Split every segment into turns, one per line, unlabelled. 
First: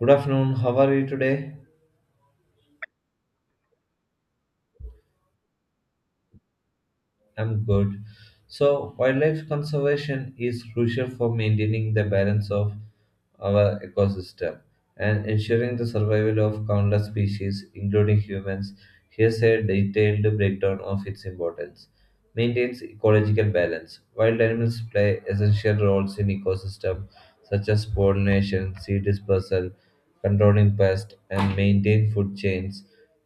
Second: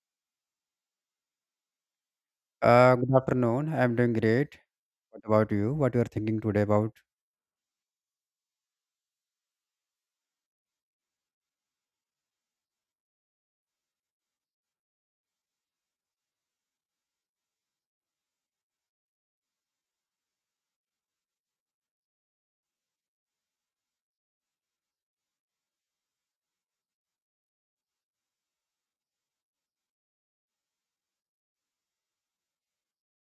Good afternoon. How are you today?
Good afternoon. I'm doing great. What about you? What you are thinking today about?
I'm good. So, wildlife conservation is crucial for maintaining the balance of our ecosystem and ensuring the survival of countless species, including humans. Here's a detailed breakdown of its importance. Maintains ecological balance. Wild animals play essential roles in ecosystem such as pollination, seed dispersal, controlling pests, and maintain food chains.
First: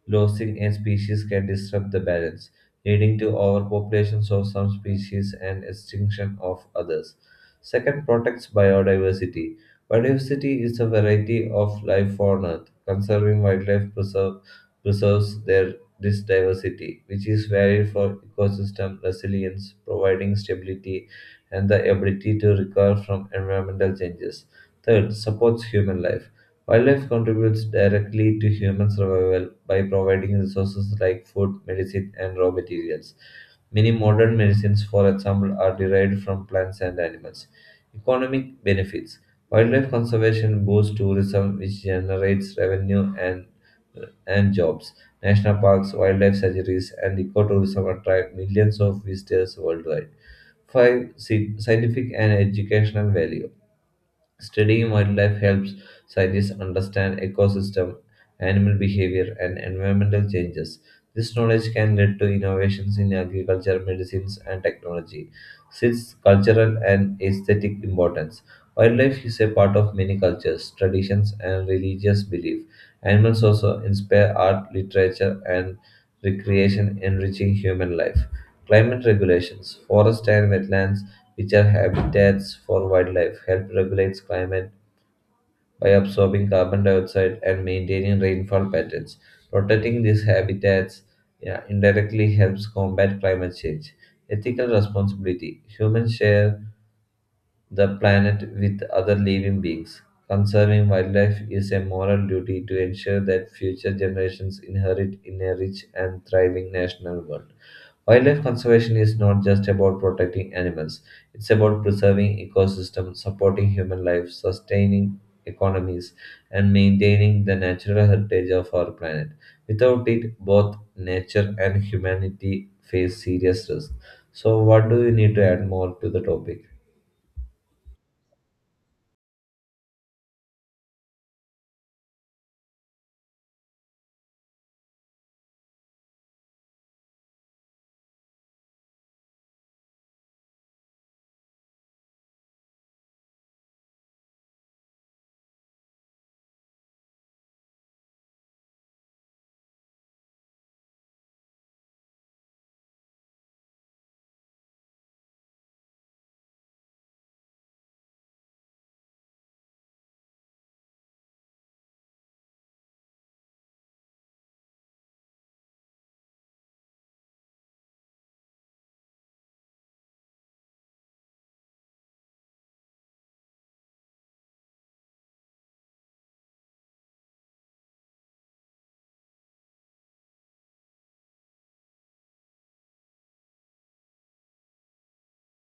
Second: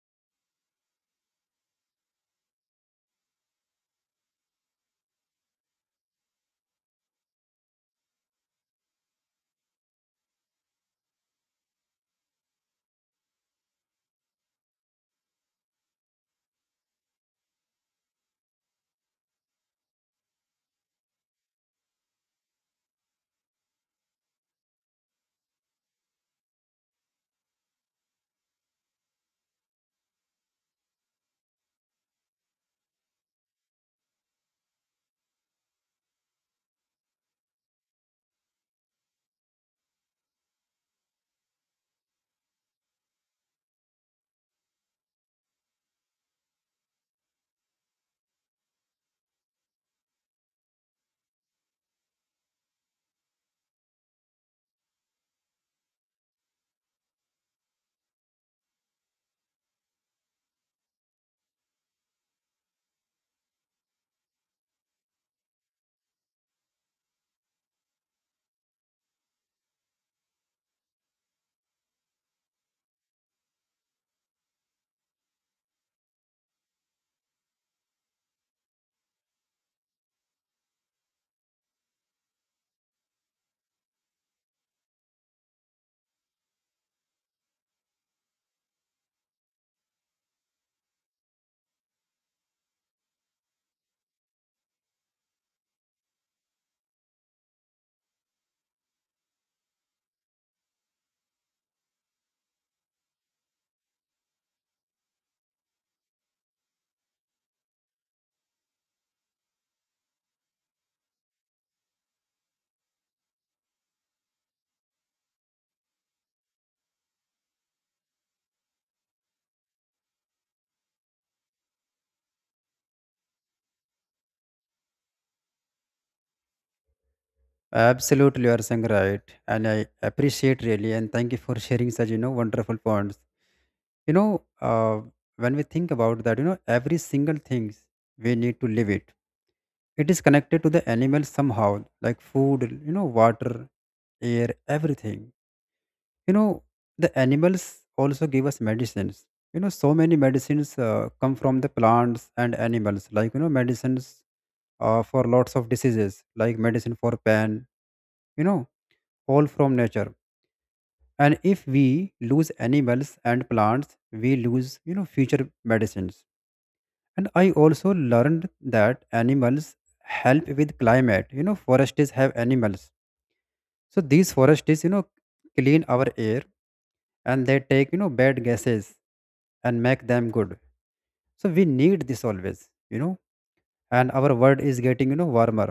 Losing a species can disrupt the balance leading to overpopulations of some species and extinction of others. Second, protects biodiversity. Biodiversity is a variety of life on Earth. Conserving wildlife preserves their this diversity, which is valued for ecosystem resilience, providing stability and the ability to recover from environmental changes. Third, supports human life. Wildlife contributes directly to human survival by providing resources like food, medicine, and raw materials. Many modern medicines, for example, are derived from plants and animals. Economic benefits. Wildlife conservation boosts tourism, which generates revenue and jobs. National parks, wildlife sanctuaries, and ecotourism attract millions of visitors worldwide. 5. Scientific and educational value. Studying wildlife helps scientists understand ecosystem, animal behavior, and environmental changes. This knowledge can lead to innovations in agriculture, medicines, and technology. Sixth, cultural and aesthetic importance. Wildlife is a part of many cultures, traditions, and religious belief. Animals also inspire art, literature, and recreation, enriching human life. Climate regulations, forests and wetlands which are habitats for wildlife, help regulates climate by absorbing carbon dioxide and maintaining rainfall patterns. Protecting these habitats, yeah, indirectly helps combat climate change. Ethical responsibility. Humans share the planet with other living beings. Conserving wildlife is a moral duty to ensure that future generations inherit in a rich and thriving national world. Wildlife conservation is not just about protecting animals, it's about preserving ecosystems, supporting human life, sustaining economies, and maintaining the natural heritage of our planet. Without it, both nature and humanity face serious risks. So, what do you need to add more to the topic?
Absolutely, you are saying right, and I appreciate really, and thank you for sharing such wonderful points. You know, uh, when we think about that, every single things we need to live it. It is connected to the animal somehow, like food, water, air, everything. You know, the animals also give us medicines. You know, so many medicines come from the plants and animals, like medicines for lots of diseases, like medicine for pain you know all from nature. And if we lose animals and plants, we lose future medicines. And I also learned that animals help with climate. Forests have animals, so these forests clean our air, and they take bad gases and make them good. So we need this always. And our world is getting warmer,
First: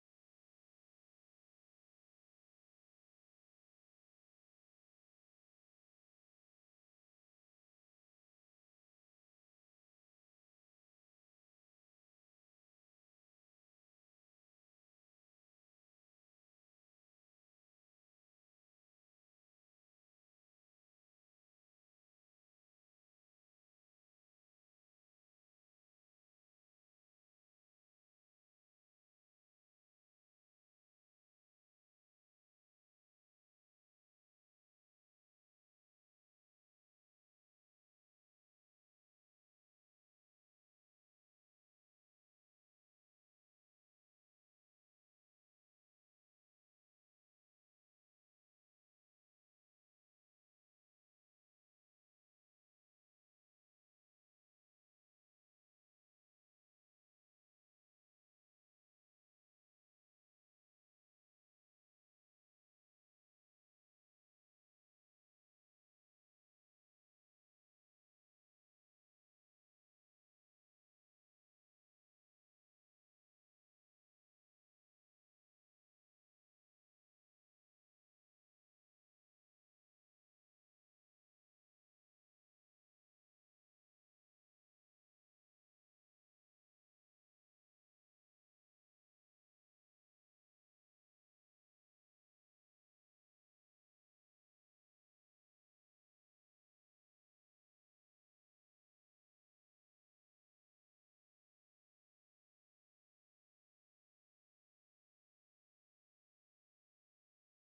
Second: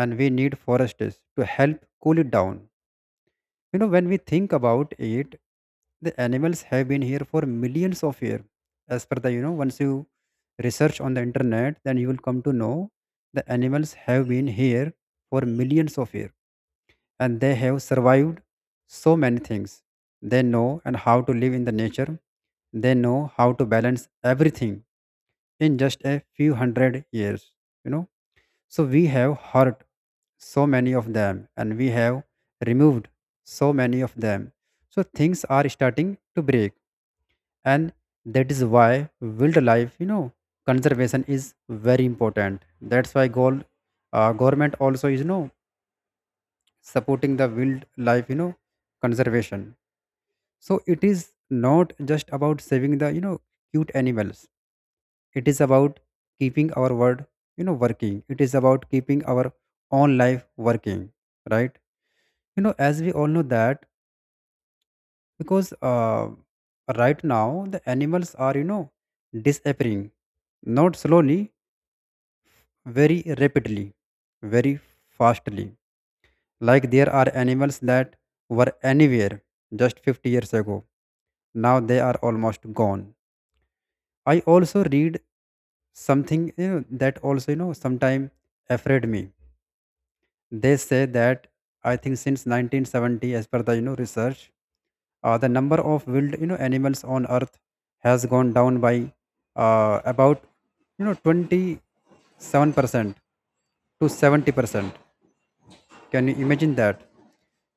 and we need forests to help cool it down. You know, when we think about it, the animals have been here for millions of years. As per the, once you research on the internet, then you will come to know the animals have been here for millions of years, and they have survived so many things. They know and how to live in the nature, they know how to balance everything. In just a few hundred years you know so we have hurt so many of them, and we have removed so many of them. So things are starting to break, and that is why wildlife, conservation is very important. That's why goal, government also is, supporting the wildlife, conservation. So it is not just about saving the, cute animals. It is about keeping our word working. It is about keeping our own life working, right? You know, as we all know that, because right now the animals are disappearing, not slowly, very rapidly, very fastly. Like there are animals that were anywhere just 50 years ago, now they are almost gone. I also read something, that also sometime afraid me. They say that I think since 1970, as per the, research, the number of wild, animals on Earth has gone down by, about, 27% to 70%. Can you imagine that?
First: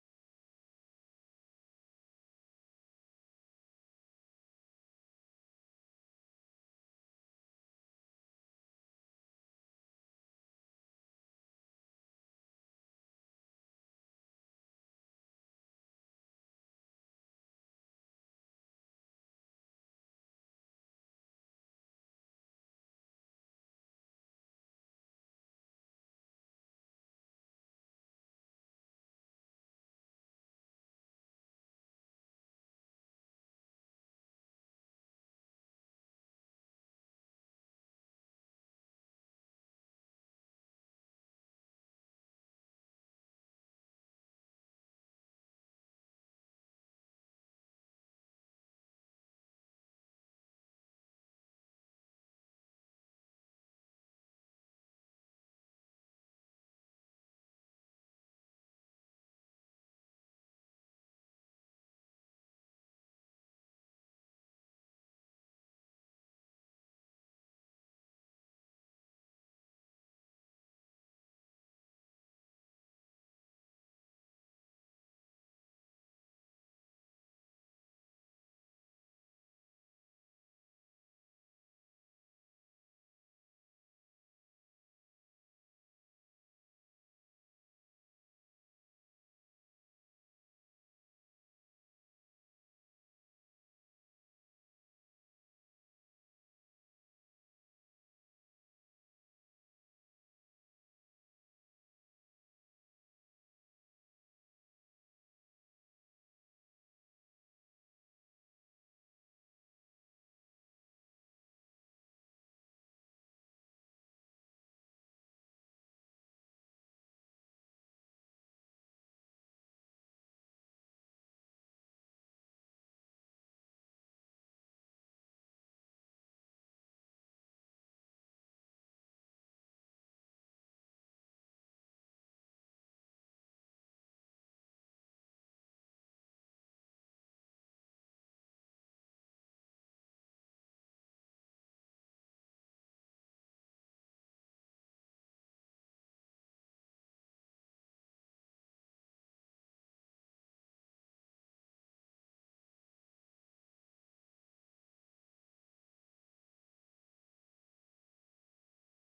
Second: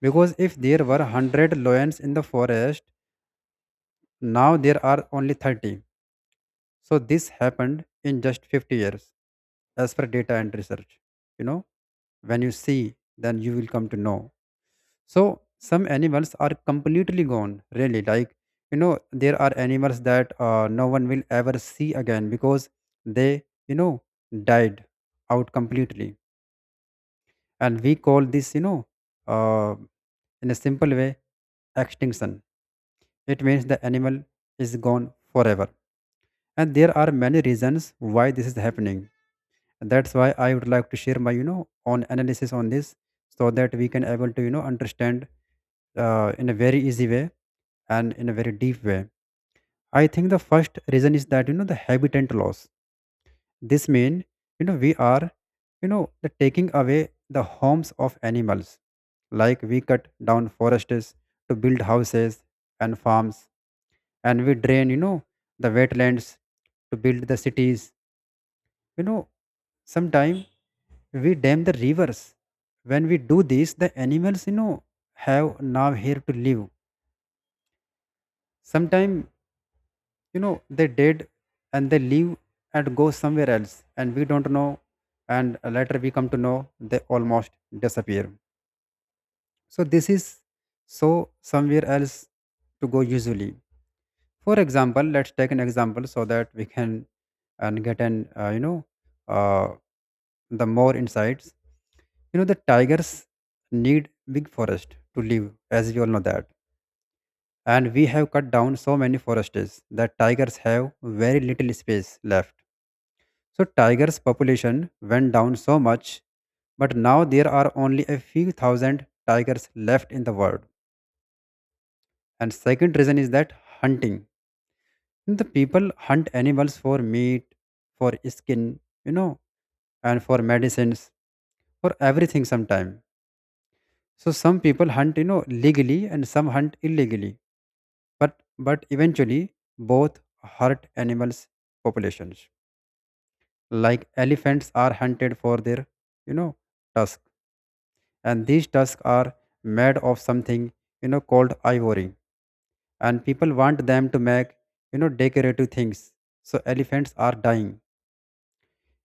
Because if there were 100 lions in the forest, now there are only 30. So this happened in just 50 years, as per data and research. You know, when you see, then you will come to know. So some animals are completely gone, really. Like, there are animals that no one will ever see again because they, died out completely. And we call this, uh, in a simple way, extinction. It means the animal is gone forever. And there are many reasons why this is happening. That's why I would like to share my, own analysis on this so that we can able to, understand in a very easy way and in a very deep way. I think the first reason is that, the habitat loss. This means, we are, the taking away the homes of animals. Like we cut down forests to build houses and farms, and we drain, the wetlands to build the cities, you know sometime we dam the rivers. When we do this, the animals, have now here to live. Sometime, you know they did and they leave and go somewhere else and we don't know. And later we come to know they almost disappear. So this is, so, somewhere else to go usually. For example, let's take an example so that we can and get an, uh, you know uh, the more insights. You know, the tigers need big forest to live, as we all know that, and we have cut down so many forests that tigers have very little space left. So tigers population went down so much, but now there are only a few thousand tigers left in the world. And second reason is that hunting. The people hunt animals for meat, for skin, and for medicines, for everything sometime. So some people hunt, legally and some hunt illegally. But eventually both hurt animals populations. Like elephants are hunted for their, you know, tusk, and these tusks are made of something called ivory, and people want them to make decorative things. So elephants are dying.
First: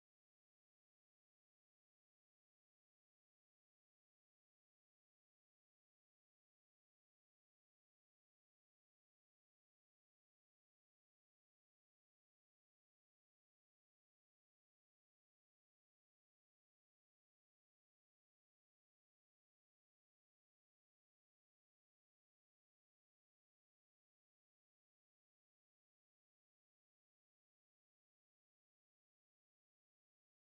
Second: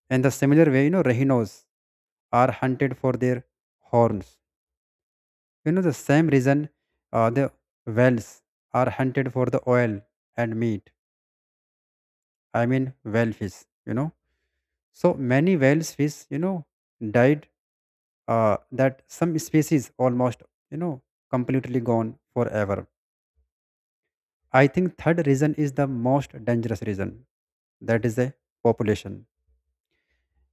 In the similar way, rhinos are hunted for their horns, the same reason. The whales are hunted for the oil and meat. I mean, whale fish, you know so many whales fish, died, uh, that some species almost, you know completely gone forever. I think third reason is the most dangerous reason. That is a population,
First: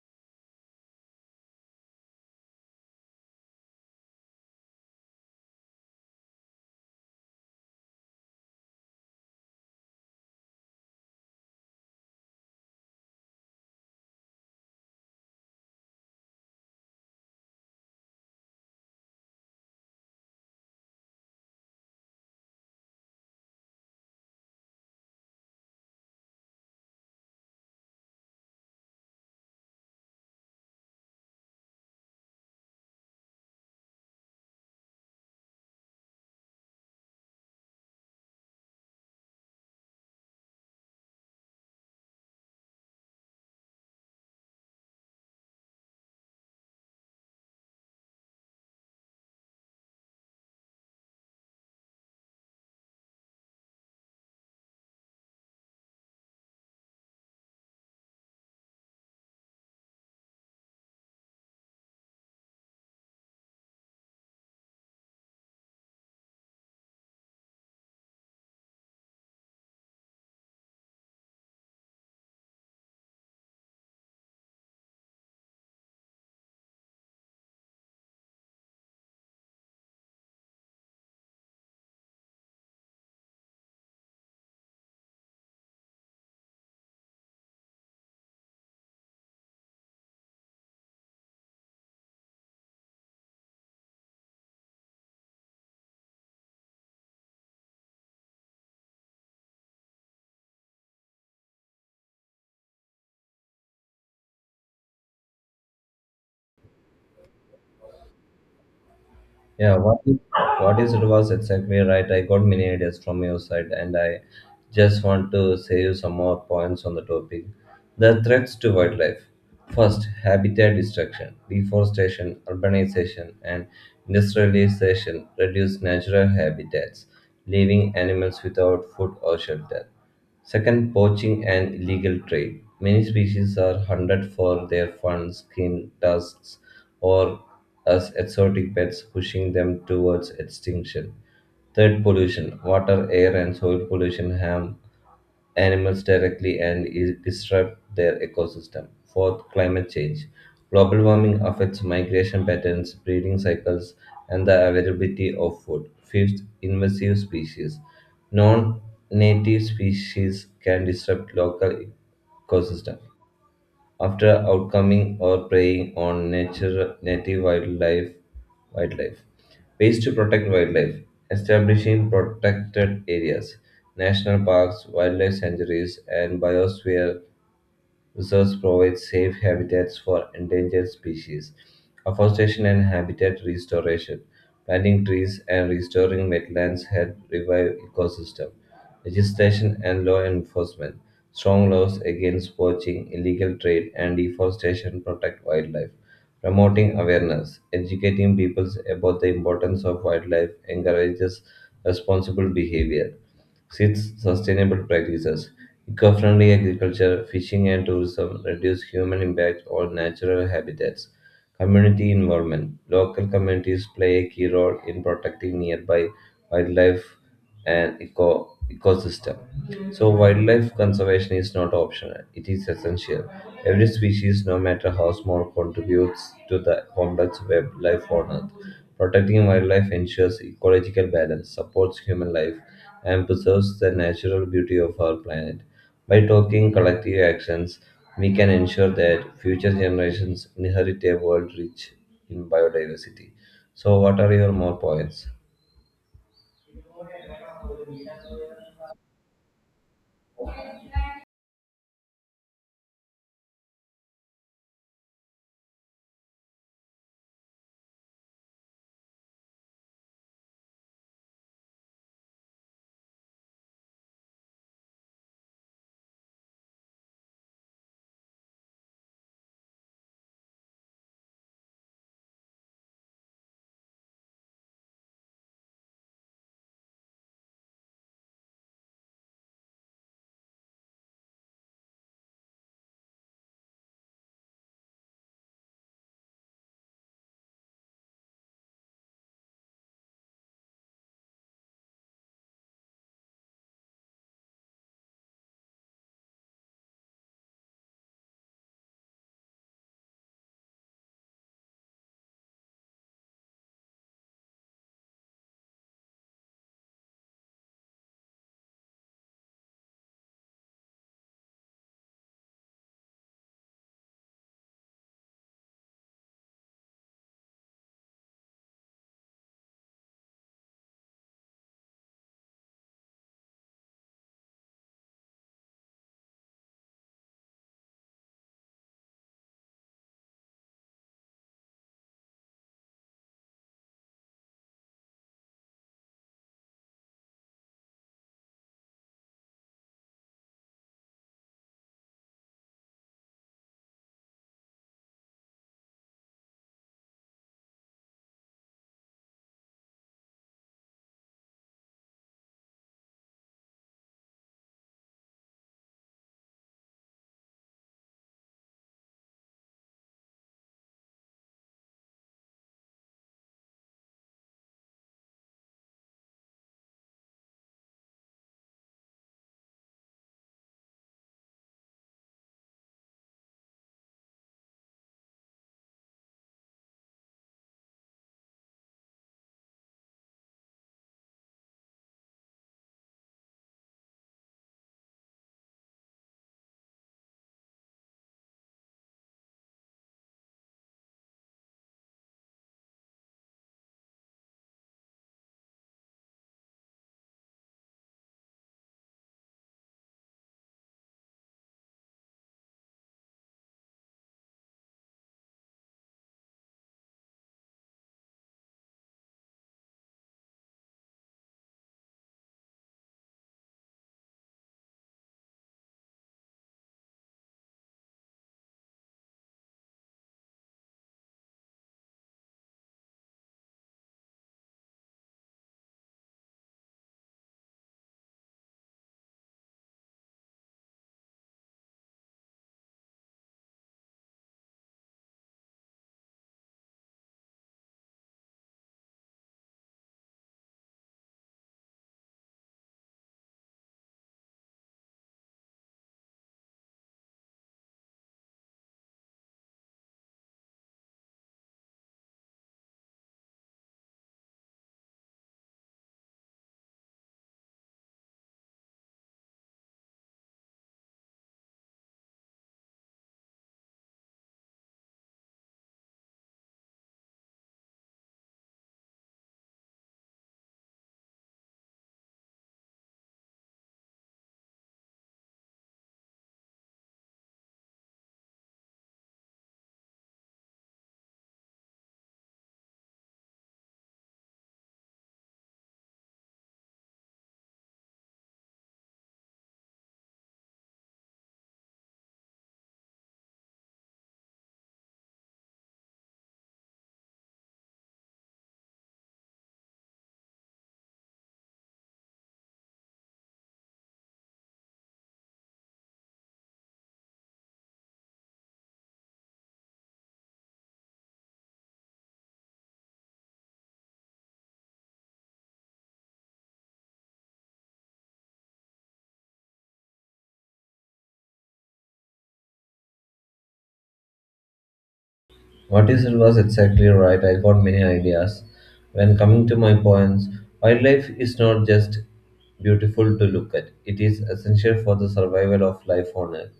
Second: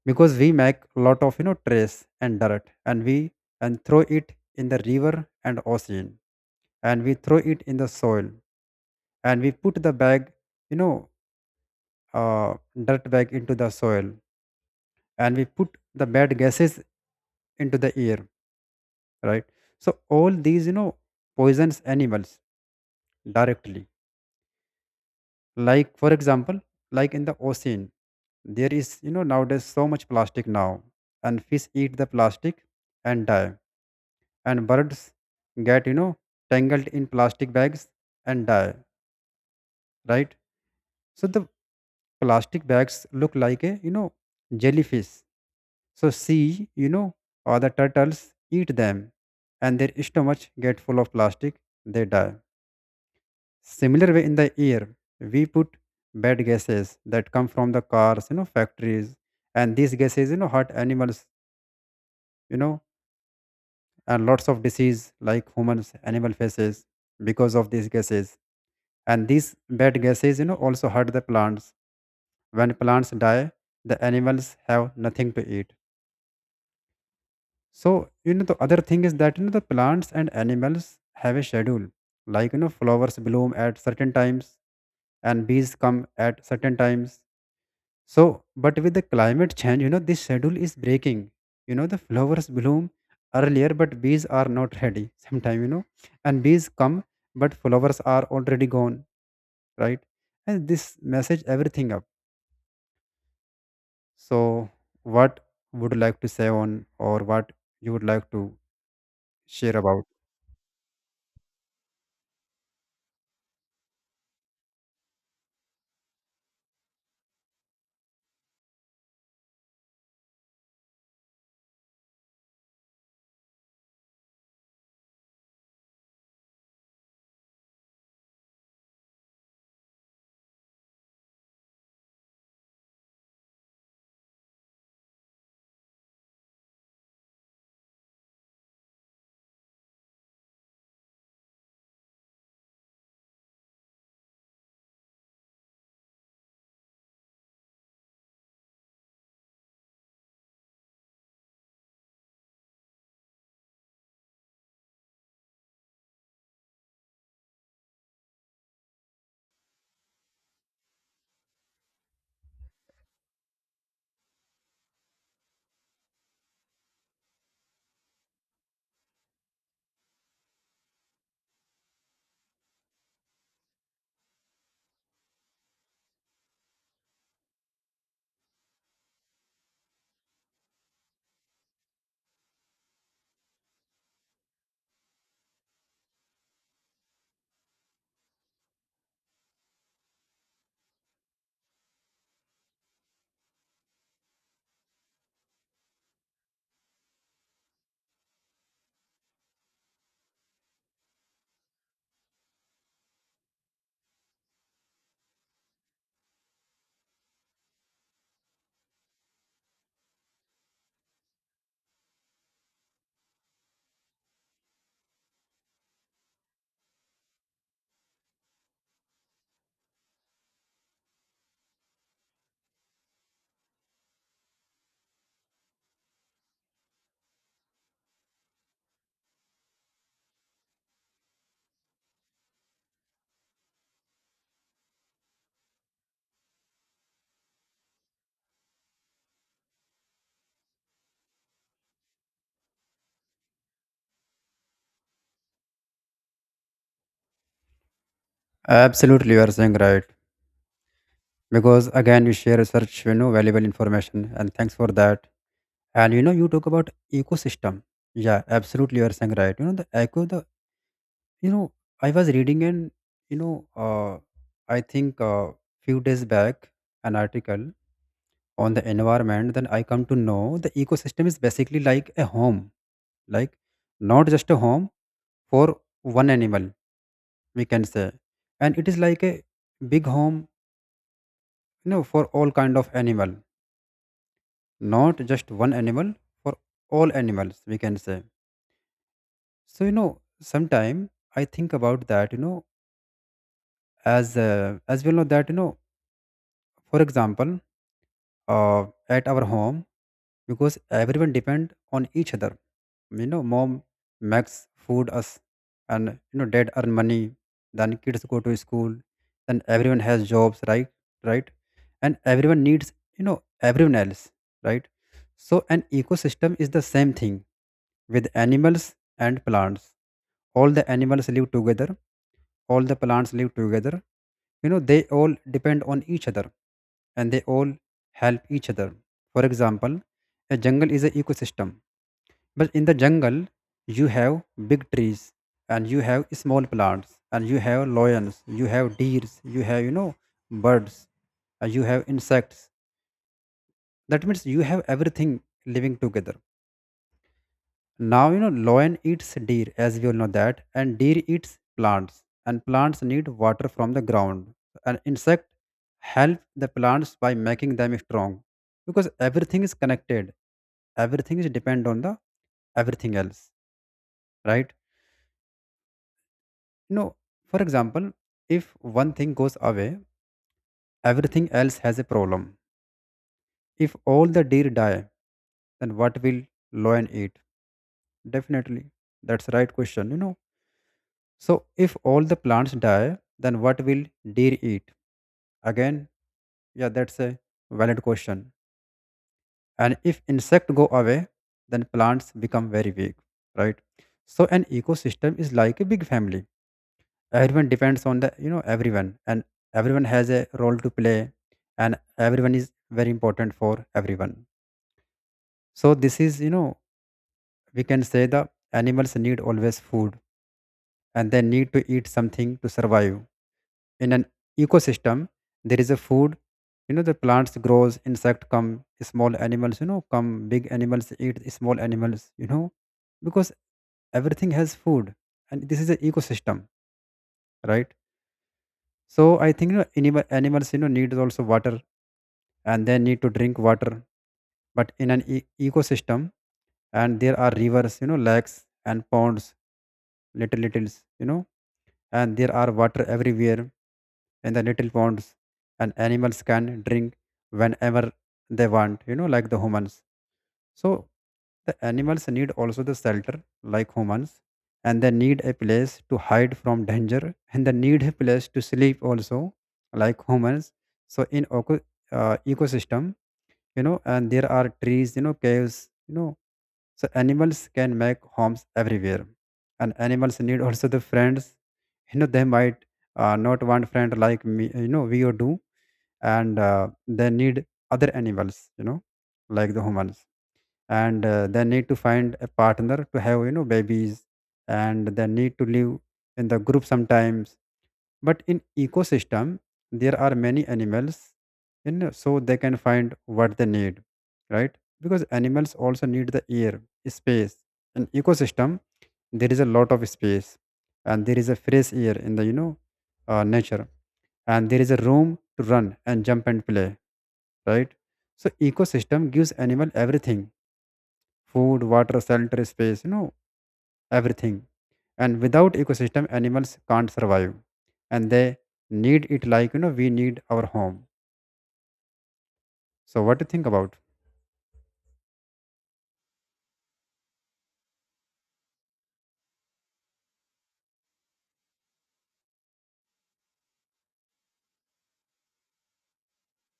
because we make a lot of, trash and dirt, and we and throw it in the river and ocean, and we throw it in the soil, and we put the bag, you know uh, dirt bag, into the soil, and we put the bad gases into the air, right? So all these, poisons animals directly. Like for example, like in the ocean there is, nowadays, so much plastic now, and fish eat the plastic and die, and birds get, tangled in plastic bags and die, right? So the plastic bags look like a, jellyfish, so sea, or the turtles eat them, and their stomachs get full of plastic, they die. Similar way, in the air, we put bad gases that come from the cars, factories, and these gases, hurt animals, you know, and lots of disease like humans, animal faces because of these gases. And these bad gases, also hurt the plants. When plants die, the animals have nothing to eat. So, the other thing is that, the plants and animals have a schedule. Like, flowers bloom at certain times and bees come at certain times. So, but with the climate change, this schedule is breaking. You know, the flowers bloom earlier, but bees are not ready sometime, and bees come, but flowers are already gone, right? And this message everything up. So, what would you like to say on, or what you would like to
Yeah,
share about?
what you said was exactly right. I got many ideas from your side, and I just want to say you some more points on the topic. The threats to wildlife. First, habitat destruction, deforestation, urbanization, and industrialization reduce natural habitats, leaving animals without food or shelter. Second, poaching and illegal trade. Many species are hunted for their fur, skin, tusks, or as exotic pets, pushing them towards extinction. Third, pollution. Water, air, and soil pollution harm animals directly and disrupt their ecosystem. Fourth, climate change. Global warming affects migration patterns, breeding cycles, and the availability of food. Fifth, invasive species. Non native species can disrupt local ecosystem after outcoming or preying on nature, wildlife. Ways to protect wildlife: establishing protected areas, national parks, wildlife sanctuaries, and biosphere reserves provide safe habitats for endangered species. Afforestation and habitat restoration. Planting trees and restoring wetlands help revive ecosystem. Legislation and law enforcement. Strong laws against poaching, illegal trade, and deforestation protect wildlife. Promoting awareness, educating people about the importance of wildlife encourages responsible behavior. Six, sustainable practices. Eco-friendly agriculture, fishing and tourism reduce human impact on natural habitats. Community involvement. Local communities play a key role in protecting nearby wildlife and ecosystem. So wildlife conservation is not optional, it is essential. Every species, no matter how small, contributes to the complex web life on Earth. Protecting wildlife ensures ecological balance, supports human life, and preserves the natural beauty of our planet. By taking collective actions, we can ensure that future generations inherit a world rich in biodiversity. So, what are your more points?
Absolutely, you are saying right. Because again, you share such valuable information, and thanks for that. And you know, you talk about ecosystem. Yeah, absolutely, you are saying right. You know, the eco, the, you know I was reading and, you know uh, I think, few days back, an article on the environment, then I come to know the ecosystem is basically like a home. Like not just a home for one animal, we can say, and it is like a big home, for all kind of animal, not just one animal, for all animals we can say. So, sometime I think about that, as we know that, for example, at our home, because everyone depend on each other. You know, mom makes food us, and you know, dad earn money. Then kids go to school. Then everyone has jobs, right? Right, and everyone needs, everyone else, right? So an ecosystem is the same thing with animals and plants. All the animals live together, all the plants live together. You know, they all depend on each other and they all help each other. For example, a jungle is an ecosystem. But in the jungle, you have big trees and you have small plants and you have lions, you have deers, you have, birds, you have insects. That means you have everything living together. Now, you know, lion eats deer, as we all know that, and deer eats plants, and plants need water from the ground. An insect help the plants by making them strong, because everything is connected. Everything is depend on the everything else, right? You know, for example, if one thing goes away, everything else has a problem. If all the deer die, then what will lion eat? Definitely, that's the right question. You know. So if all the plants die, then what will deer eat? Again, yeah, that's a valid question. And if insect go away, then plants become very weak, right? So an ecosystem is like a big family. Everyone depends on the, everyone, and everyone has a role to play, and everyone is very important for everyone. So this is, we can say the animals need always food, and they need to eat something to survive. In an ecosystem there is a food, the plants grows, insect come, small animals, come big animals eat small animals, because everything has food, and this is an ecosystem, right? So I think, animals, need also water, and they need to drink water. But in an ecosystem, and there are rivers, lakes and ponds, little littles, and there are water everywhere in the little ponds, and animals can drink whenever they want, like the humans. So the animals need also the shelter, like humans, and they need a place to hide from danger, and they need a place to sleep also, like humans. So in ecosystem, and there are trees, caves, you know so animals can make homes everywhere. And animals need also the friends. You know they might, not want friend like me, we or do. And they need other animals, like the humans. And they need to find a partner to have, babies, and they need to live in the group sometimes. But in ecosystem there are many animals, so they can find what they need, right? Because animals also need the air space. In ecosystem there is a lot of space, and there is a fresh air in the, nature, and there is a room to run and jump and play, right? So ecosystem gives animal everything: food, water, shelter, space, everything. And without ecosystem, animals can't survive, and they need it like, we need our home. So what do you think about?
What you said was exactly right. I got many ideas. When coming to my points, wildlife is not just beautiful to look at. It is essential for the survival of life on Earth.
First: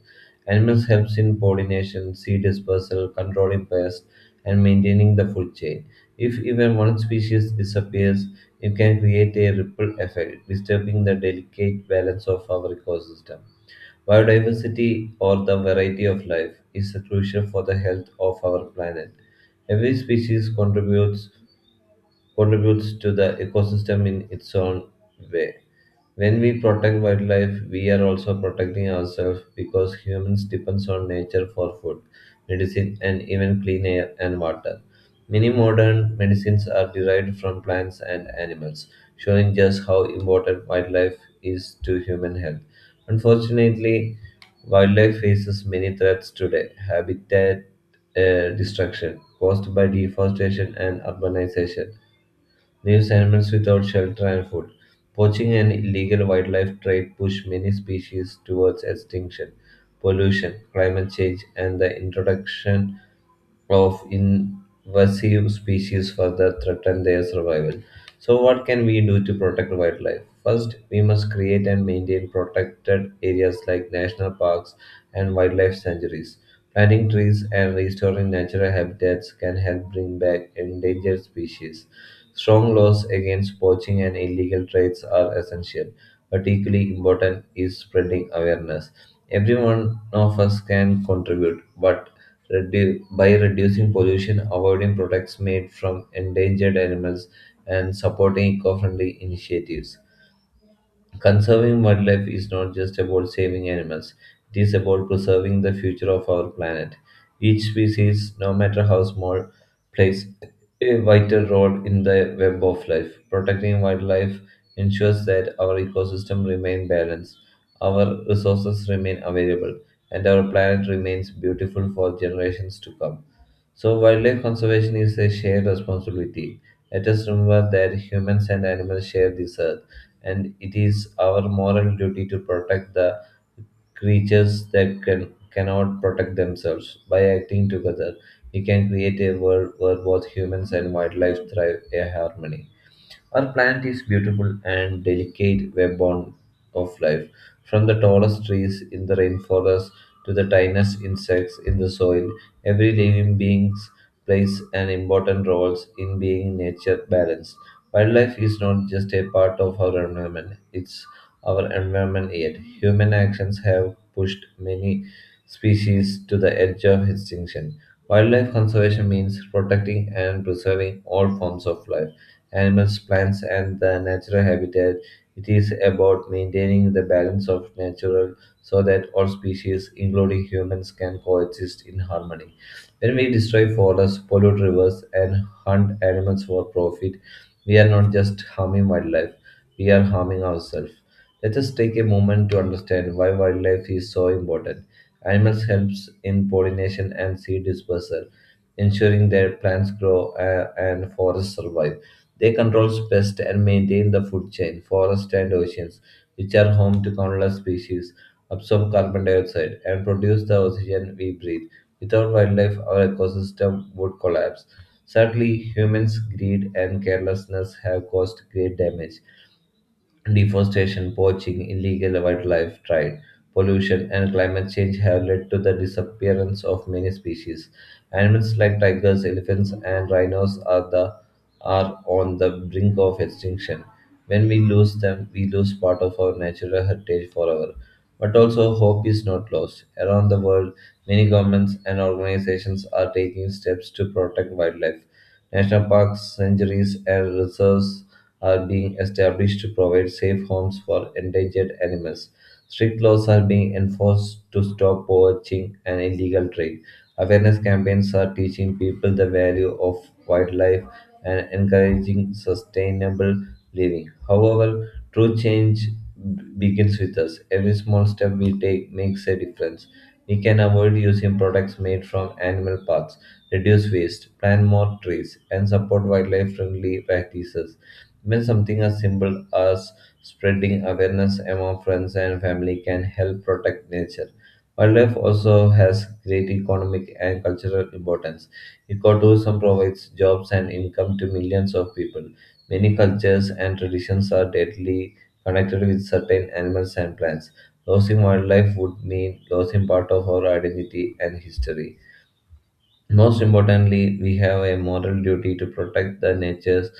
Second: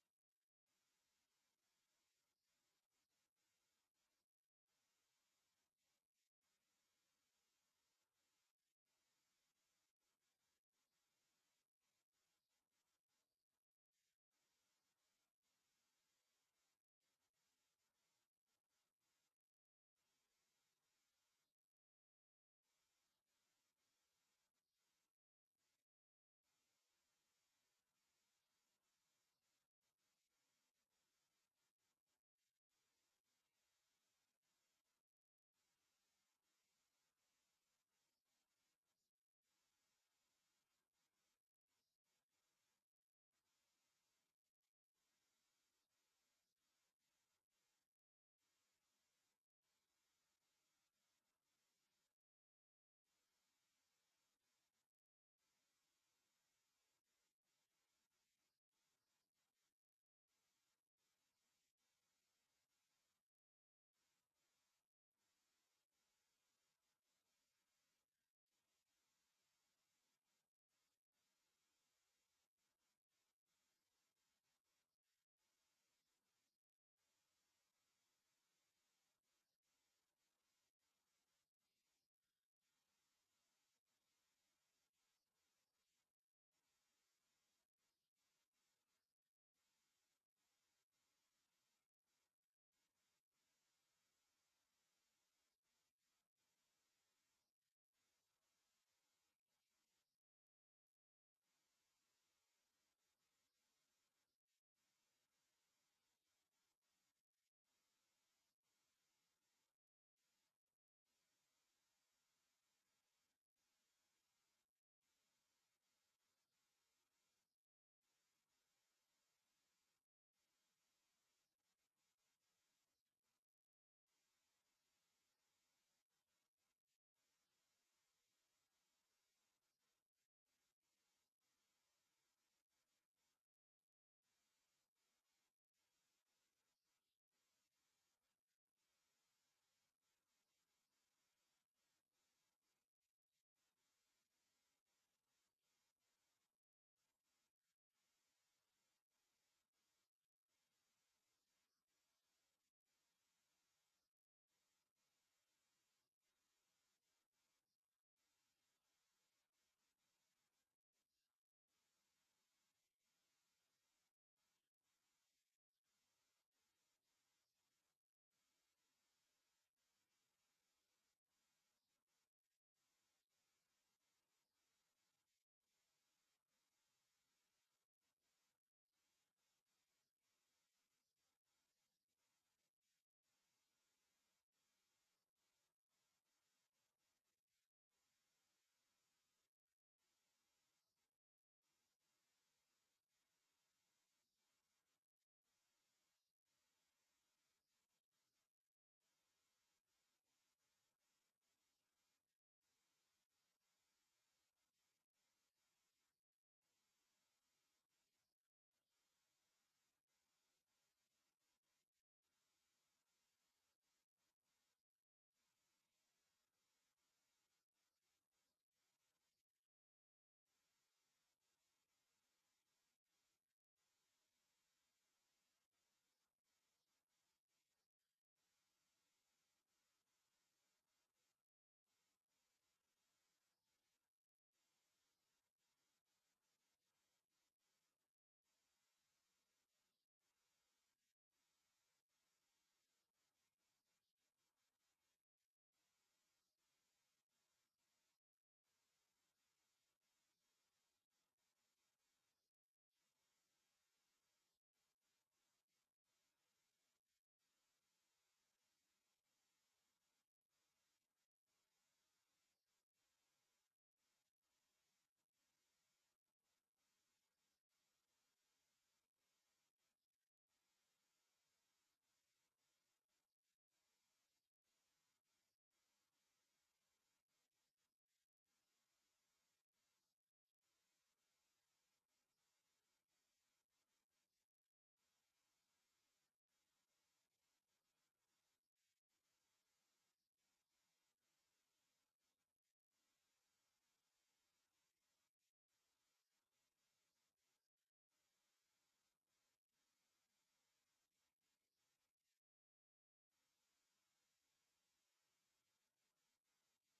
Animals helps in pollination, seed dispersal, controlling pests, and maintaining the food chain. If even one species disappears, it can create a ripple effect, disturbing the delicate balance of our ecosystem. Biodiversity, or the variety of life, is crucial for the health of our planet. Every species contributes to the ecosystem in its own way. When we protect wildlife, we are also protecting ourselves because humans depend on nature for food, medicine, and even clean air and water. Many modern medicines are derived from plants and animals, showing just how important wildlife is to human health. Unfortunately, wildlife faces many threats today, habitat destruction caused by deforestation and urbanization leaves animals without shelter and food. Poaching and illegal wildlife trade push many species towards extinction. Pollution, climate change, and the introduction of invasive species further threaten their survival. So, what can we do to protect wildlife? First, we must create and maintain protected areas like national parks and wildlife sanctuaries. Planting trees and restoring natural habitats can help bring back endangered species. Strong laws against poaching and illegal trades are essential, but equally important is spreading awareness. Every one of us can contribute, but by reducing pollution, avoiding products made from endangered animals, and supporting eco friendly initiatives. Conserving wildlife is not just about saving animals, it is about preserving the future of our planet. Each species, no matter how small, plays a vital role in the web of life. Protecting wildlife ensures that our ecosystem remain balanced, our resources remain available, and our planet remains beautiful for generations to come. So, wildlife conservation is a shared responsibility. Let us remember that humans and animals share this earth, and it is our moral duty to protect the creatures that cannot protect themselves. By acting together, we can create a world where both humans and wildlife thrive in harmony. Our planet is beautiful and delicate webworn of life, from the tallest trees in the rainforest to the tiniest insects in the soil. Every living being plays an important role in being nature balanced. Wildlife is not just a part of our environment; it's our environment yet. Human actions have pushed many species to the edge of extinction. Wildlife conservation means protecting and preserving all forms of life animals, plants, and the natural habitat. It is about maintaining the balance of nature so that all species, including humans, can coexist in harmony. When we destroy forests, pollute rivers, and hunt animals for profit, we are not just harming wildlife, we are harming ourselves. Let us take a moment to understand why wildlife is so important. Animals helps in pollination and seed dispersal, ensuring that plants grow and forests survive. They control pests and maintain the food chain, forests, and oceans, which are home to countless species, absorb carbon dioxide, and produce the oxygen we breathe. Without wildlife, our ecosystem would collapse. Sadly, humans' greed and carelessness have caused great damage. Deforestation, poaching, illegal wildlife trade, pollution, and climate change have led to the disappearance of many species. Animals like tigers, elephants, and rhinos are on the brink of extinction. When we lose them, we lose part of our natural heritage forever. But also, hope is not lost. Around the world, many governments and organizations are taking steps to protect wildlife. National parks, sanctuaries, and reserves are being established to provide safe homes for endangered animals. Strict laws are being enforced to stop poaching and illegal trade. Awareness campaigns are teaching people the value of wildlife and encouraging sustainable living. However, true change begins with us. Every small step we take makes a difference. We can avoid using products made from animal parts, reduce waste, plant more trees, and support wildlife friendly practices. Even something as simple as spreading awareness among friends and family can help protect nature. Wildlife also has great economic and cultural importance. Ecotourism provides jobs and income to millions of people. Many cultures and traditions are deadly connected with certain animals and plants. Losing wildlife would mean losing part of our identity and history. Most importantly, we have a moral duty to protect the nature's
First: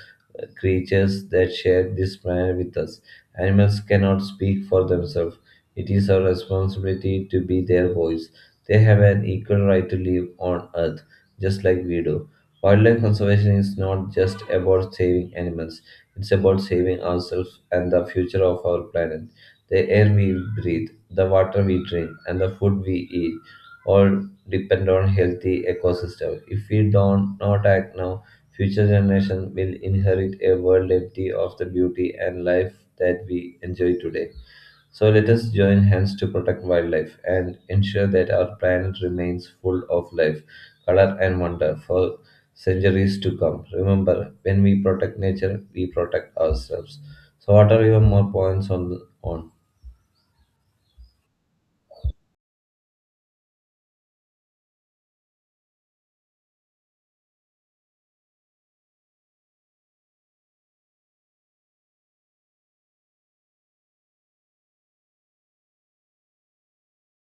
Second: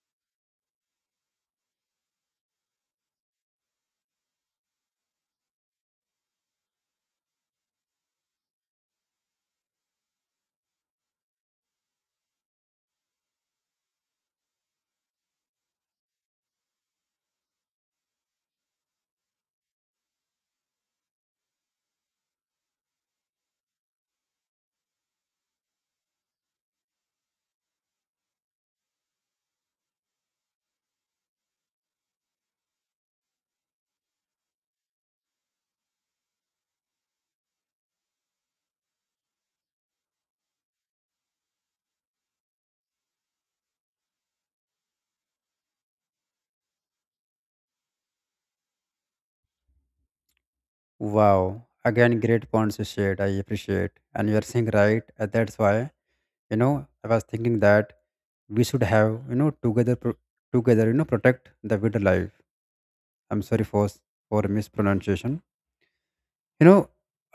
creatures that share this planet with us. Animals cannot speak for themselves. It is our responsibility to be their voice. They have an equal right to live on Earth, just like we do. Wildlife conservation is not just about saving animals, it's about saving ourselves and the future of our planet. The air we breathe, the water we drink, and the food we eat all depend on healthy ecosystem. If we don't not act now, future generation will inherit a world empty of the beauty and life that we enjoy today. So let us join hands to protect wildlife and ensure that our planet remains full of life, color and wonder for centuries to come. Remember, when we protect nature, we protect ourselves. So what are your more points on?
Wow, again, great points you shared. I appreciate, and you are saying right. and That's why, I was thinking that we should have, together, protect the wildlife. I'm sorry for mispronunciation. You know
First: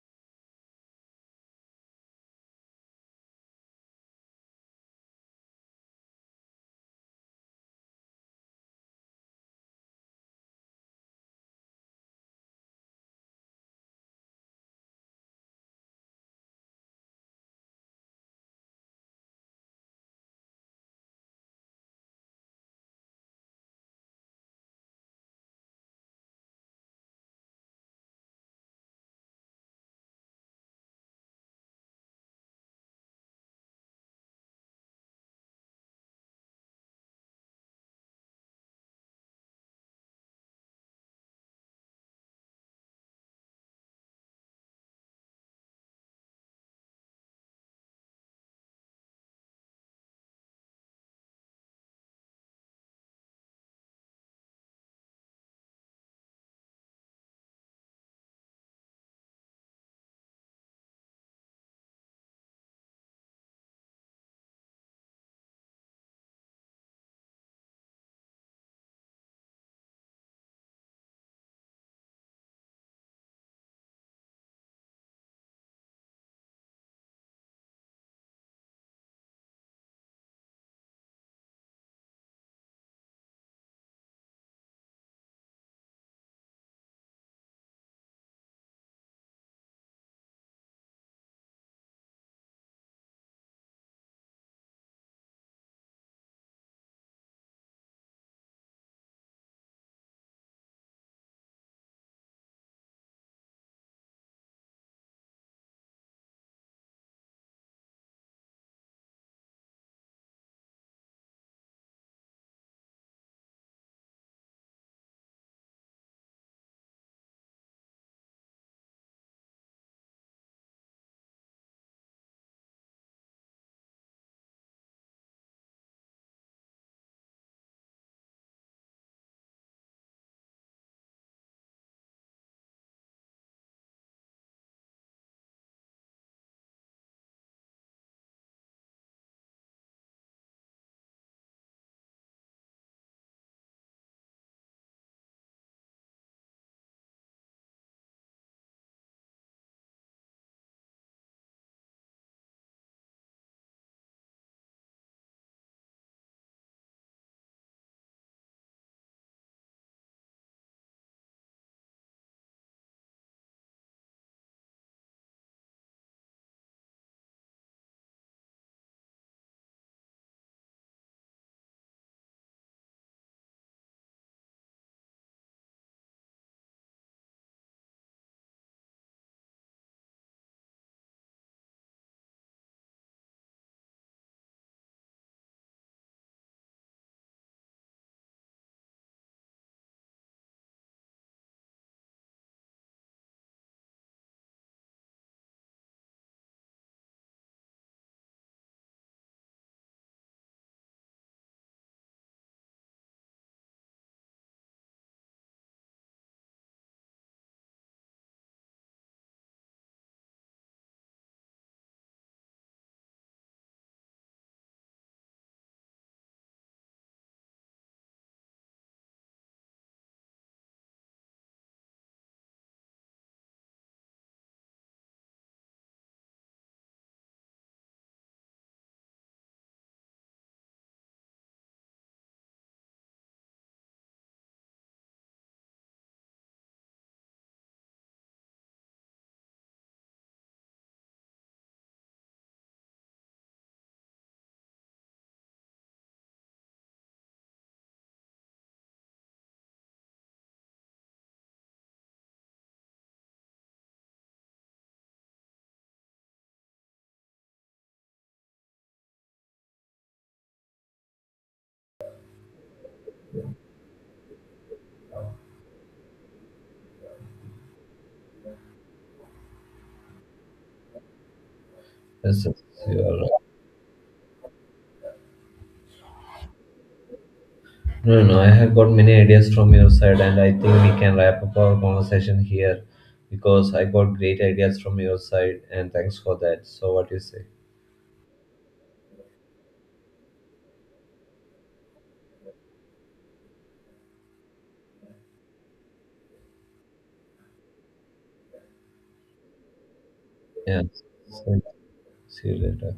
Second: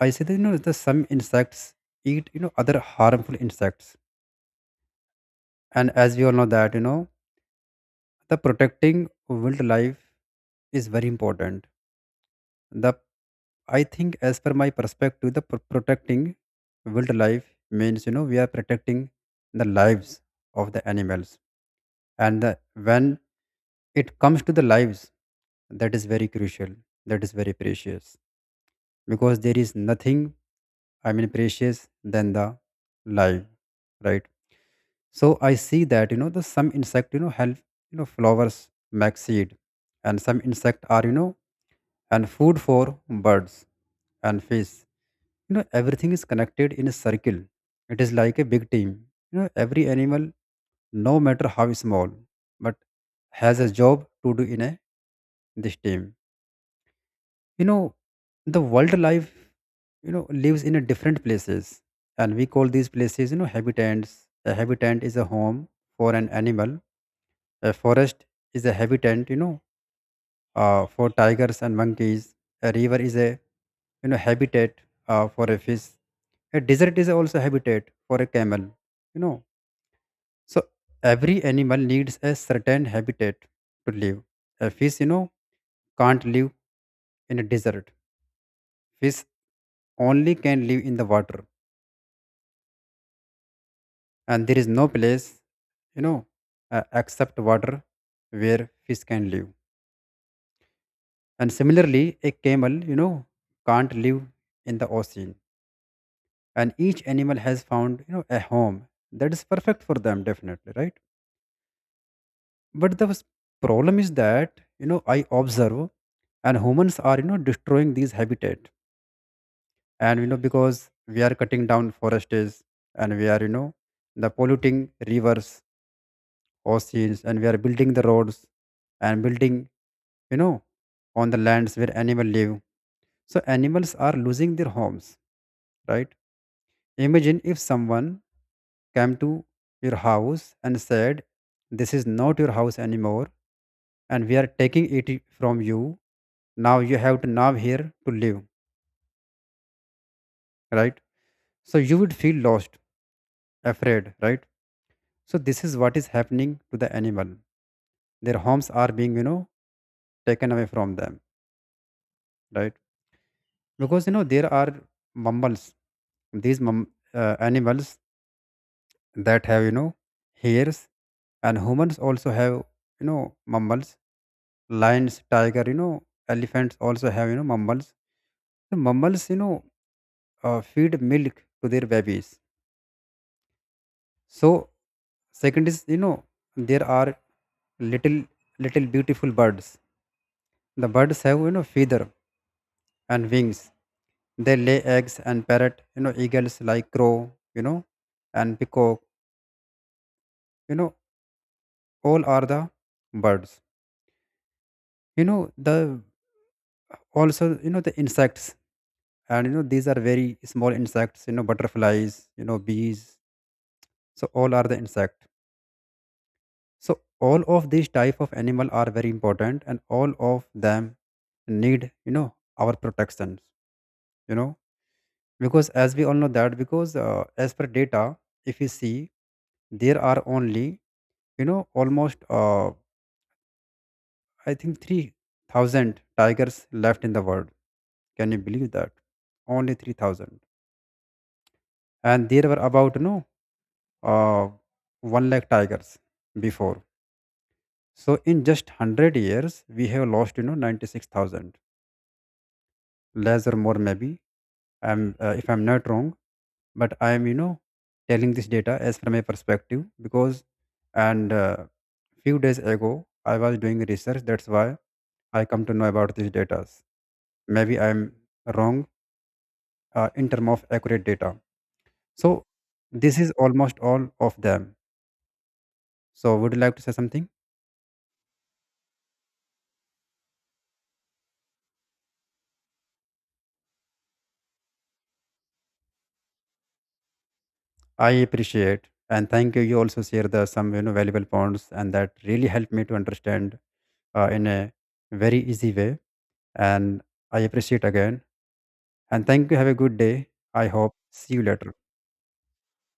I say that, that some insects eat, other harmful insects. And as we all know that, the protecting wildlife is very important. The I think, as per my perspective, the protecting wildlife means, we are protecting the lives of the animals. and the, when it comes to the lives, that is very crucial, that is very precious, because there is nothing, I mean, precious than the life, right? So I see that, the some insect, help, flowers make seed, and some insect are, and food for birds and fish. You know everything is connected in a circle. It is like a big team. You know every animal, no matter how small, but has a job to do in a this team. You know the world life, lives in a different places, and we call these places, habitats. A habitat is a home for an animal. A forest is a habitat, for tigers and monkeys. A river is a, habitat, for a fish. A desert is also habitat for a camel, you know so every animal needs a certain habitat to live. A fish, can't live in a desert. Fish only can live in the water, and there is no place, you know except water, where fish can live. And similarly, a camel, can't live in the ocean. And each animal has found, a home that is perfect for them, definitely, right? But the problem is that, I observe, and humans are, destroying these habitat. And, because we are cutting down forests, and we are, the polluting rivers, oceans, and we are building the roads and building, you know, on the lands where animals live. So animals are losing their homes, right? Imagine if someone came to your house and said, "This is not your house anymore, and we are taking it from you. Now you have to now here to live," right? So you would feel lost, afraid, right? So this is what is happening to the animal. Their homes are being, taken away from them, right? Because, there are mammals. These animals that have, hairs, and humans also have, mammals. Lions, tiger, elephants, also have, mammals. The mammals, feed milk to their babies. So second is, there are little little beautiful birds. The birds have, feather and wings. They lay eggs. And parrot, eagles, like crow, you know and peacock, you know all are the birds. You know the also, the insects. And, these are very small insects, butterflies, bees. So all are the insect. So all of these type of animal are very important, and all of them need, our protections. You know because as we all know that, because, as per data, if you see, there are only, almost, I think 3000 tigers left in the world. Can you believe that? Only 3000. And there were about, no, uh, 1 lakh tigers before. So in just 100 years, we have lost, you know, 96,000, less or more maybe. I'm, if I'm not wrong, but I am, you know, telling this data as from a perspective, because, and few days ago, I was doing research. That's why I come to know about these data. Maybe I'm wrong, in term of accurate data. So
Yes, yes, you are
this is
right.
almost all of them. So would you like to say something?
No, no, no. I have got many ideas from your side, and I think we can wrap up our conversation here because I got great ideas from your side, and thanks for that. So, what do you say?
I appreciate and thank you. You also share the some, valuable points, and that really helped me to understand, in a very easy way. And I appreciate again. And thank you. Have a good day. I
Yeah,
hope. See you
so,
later.
see you later.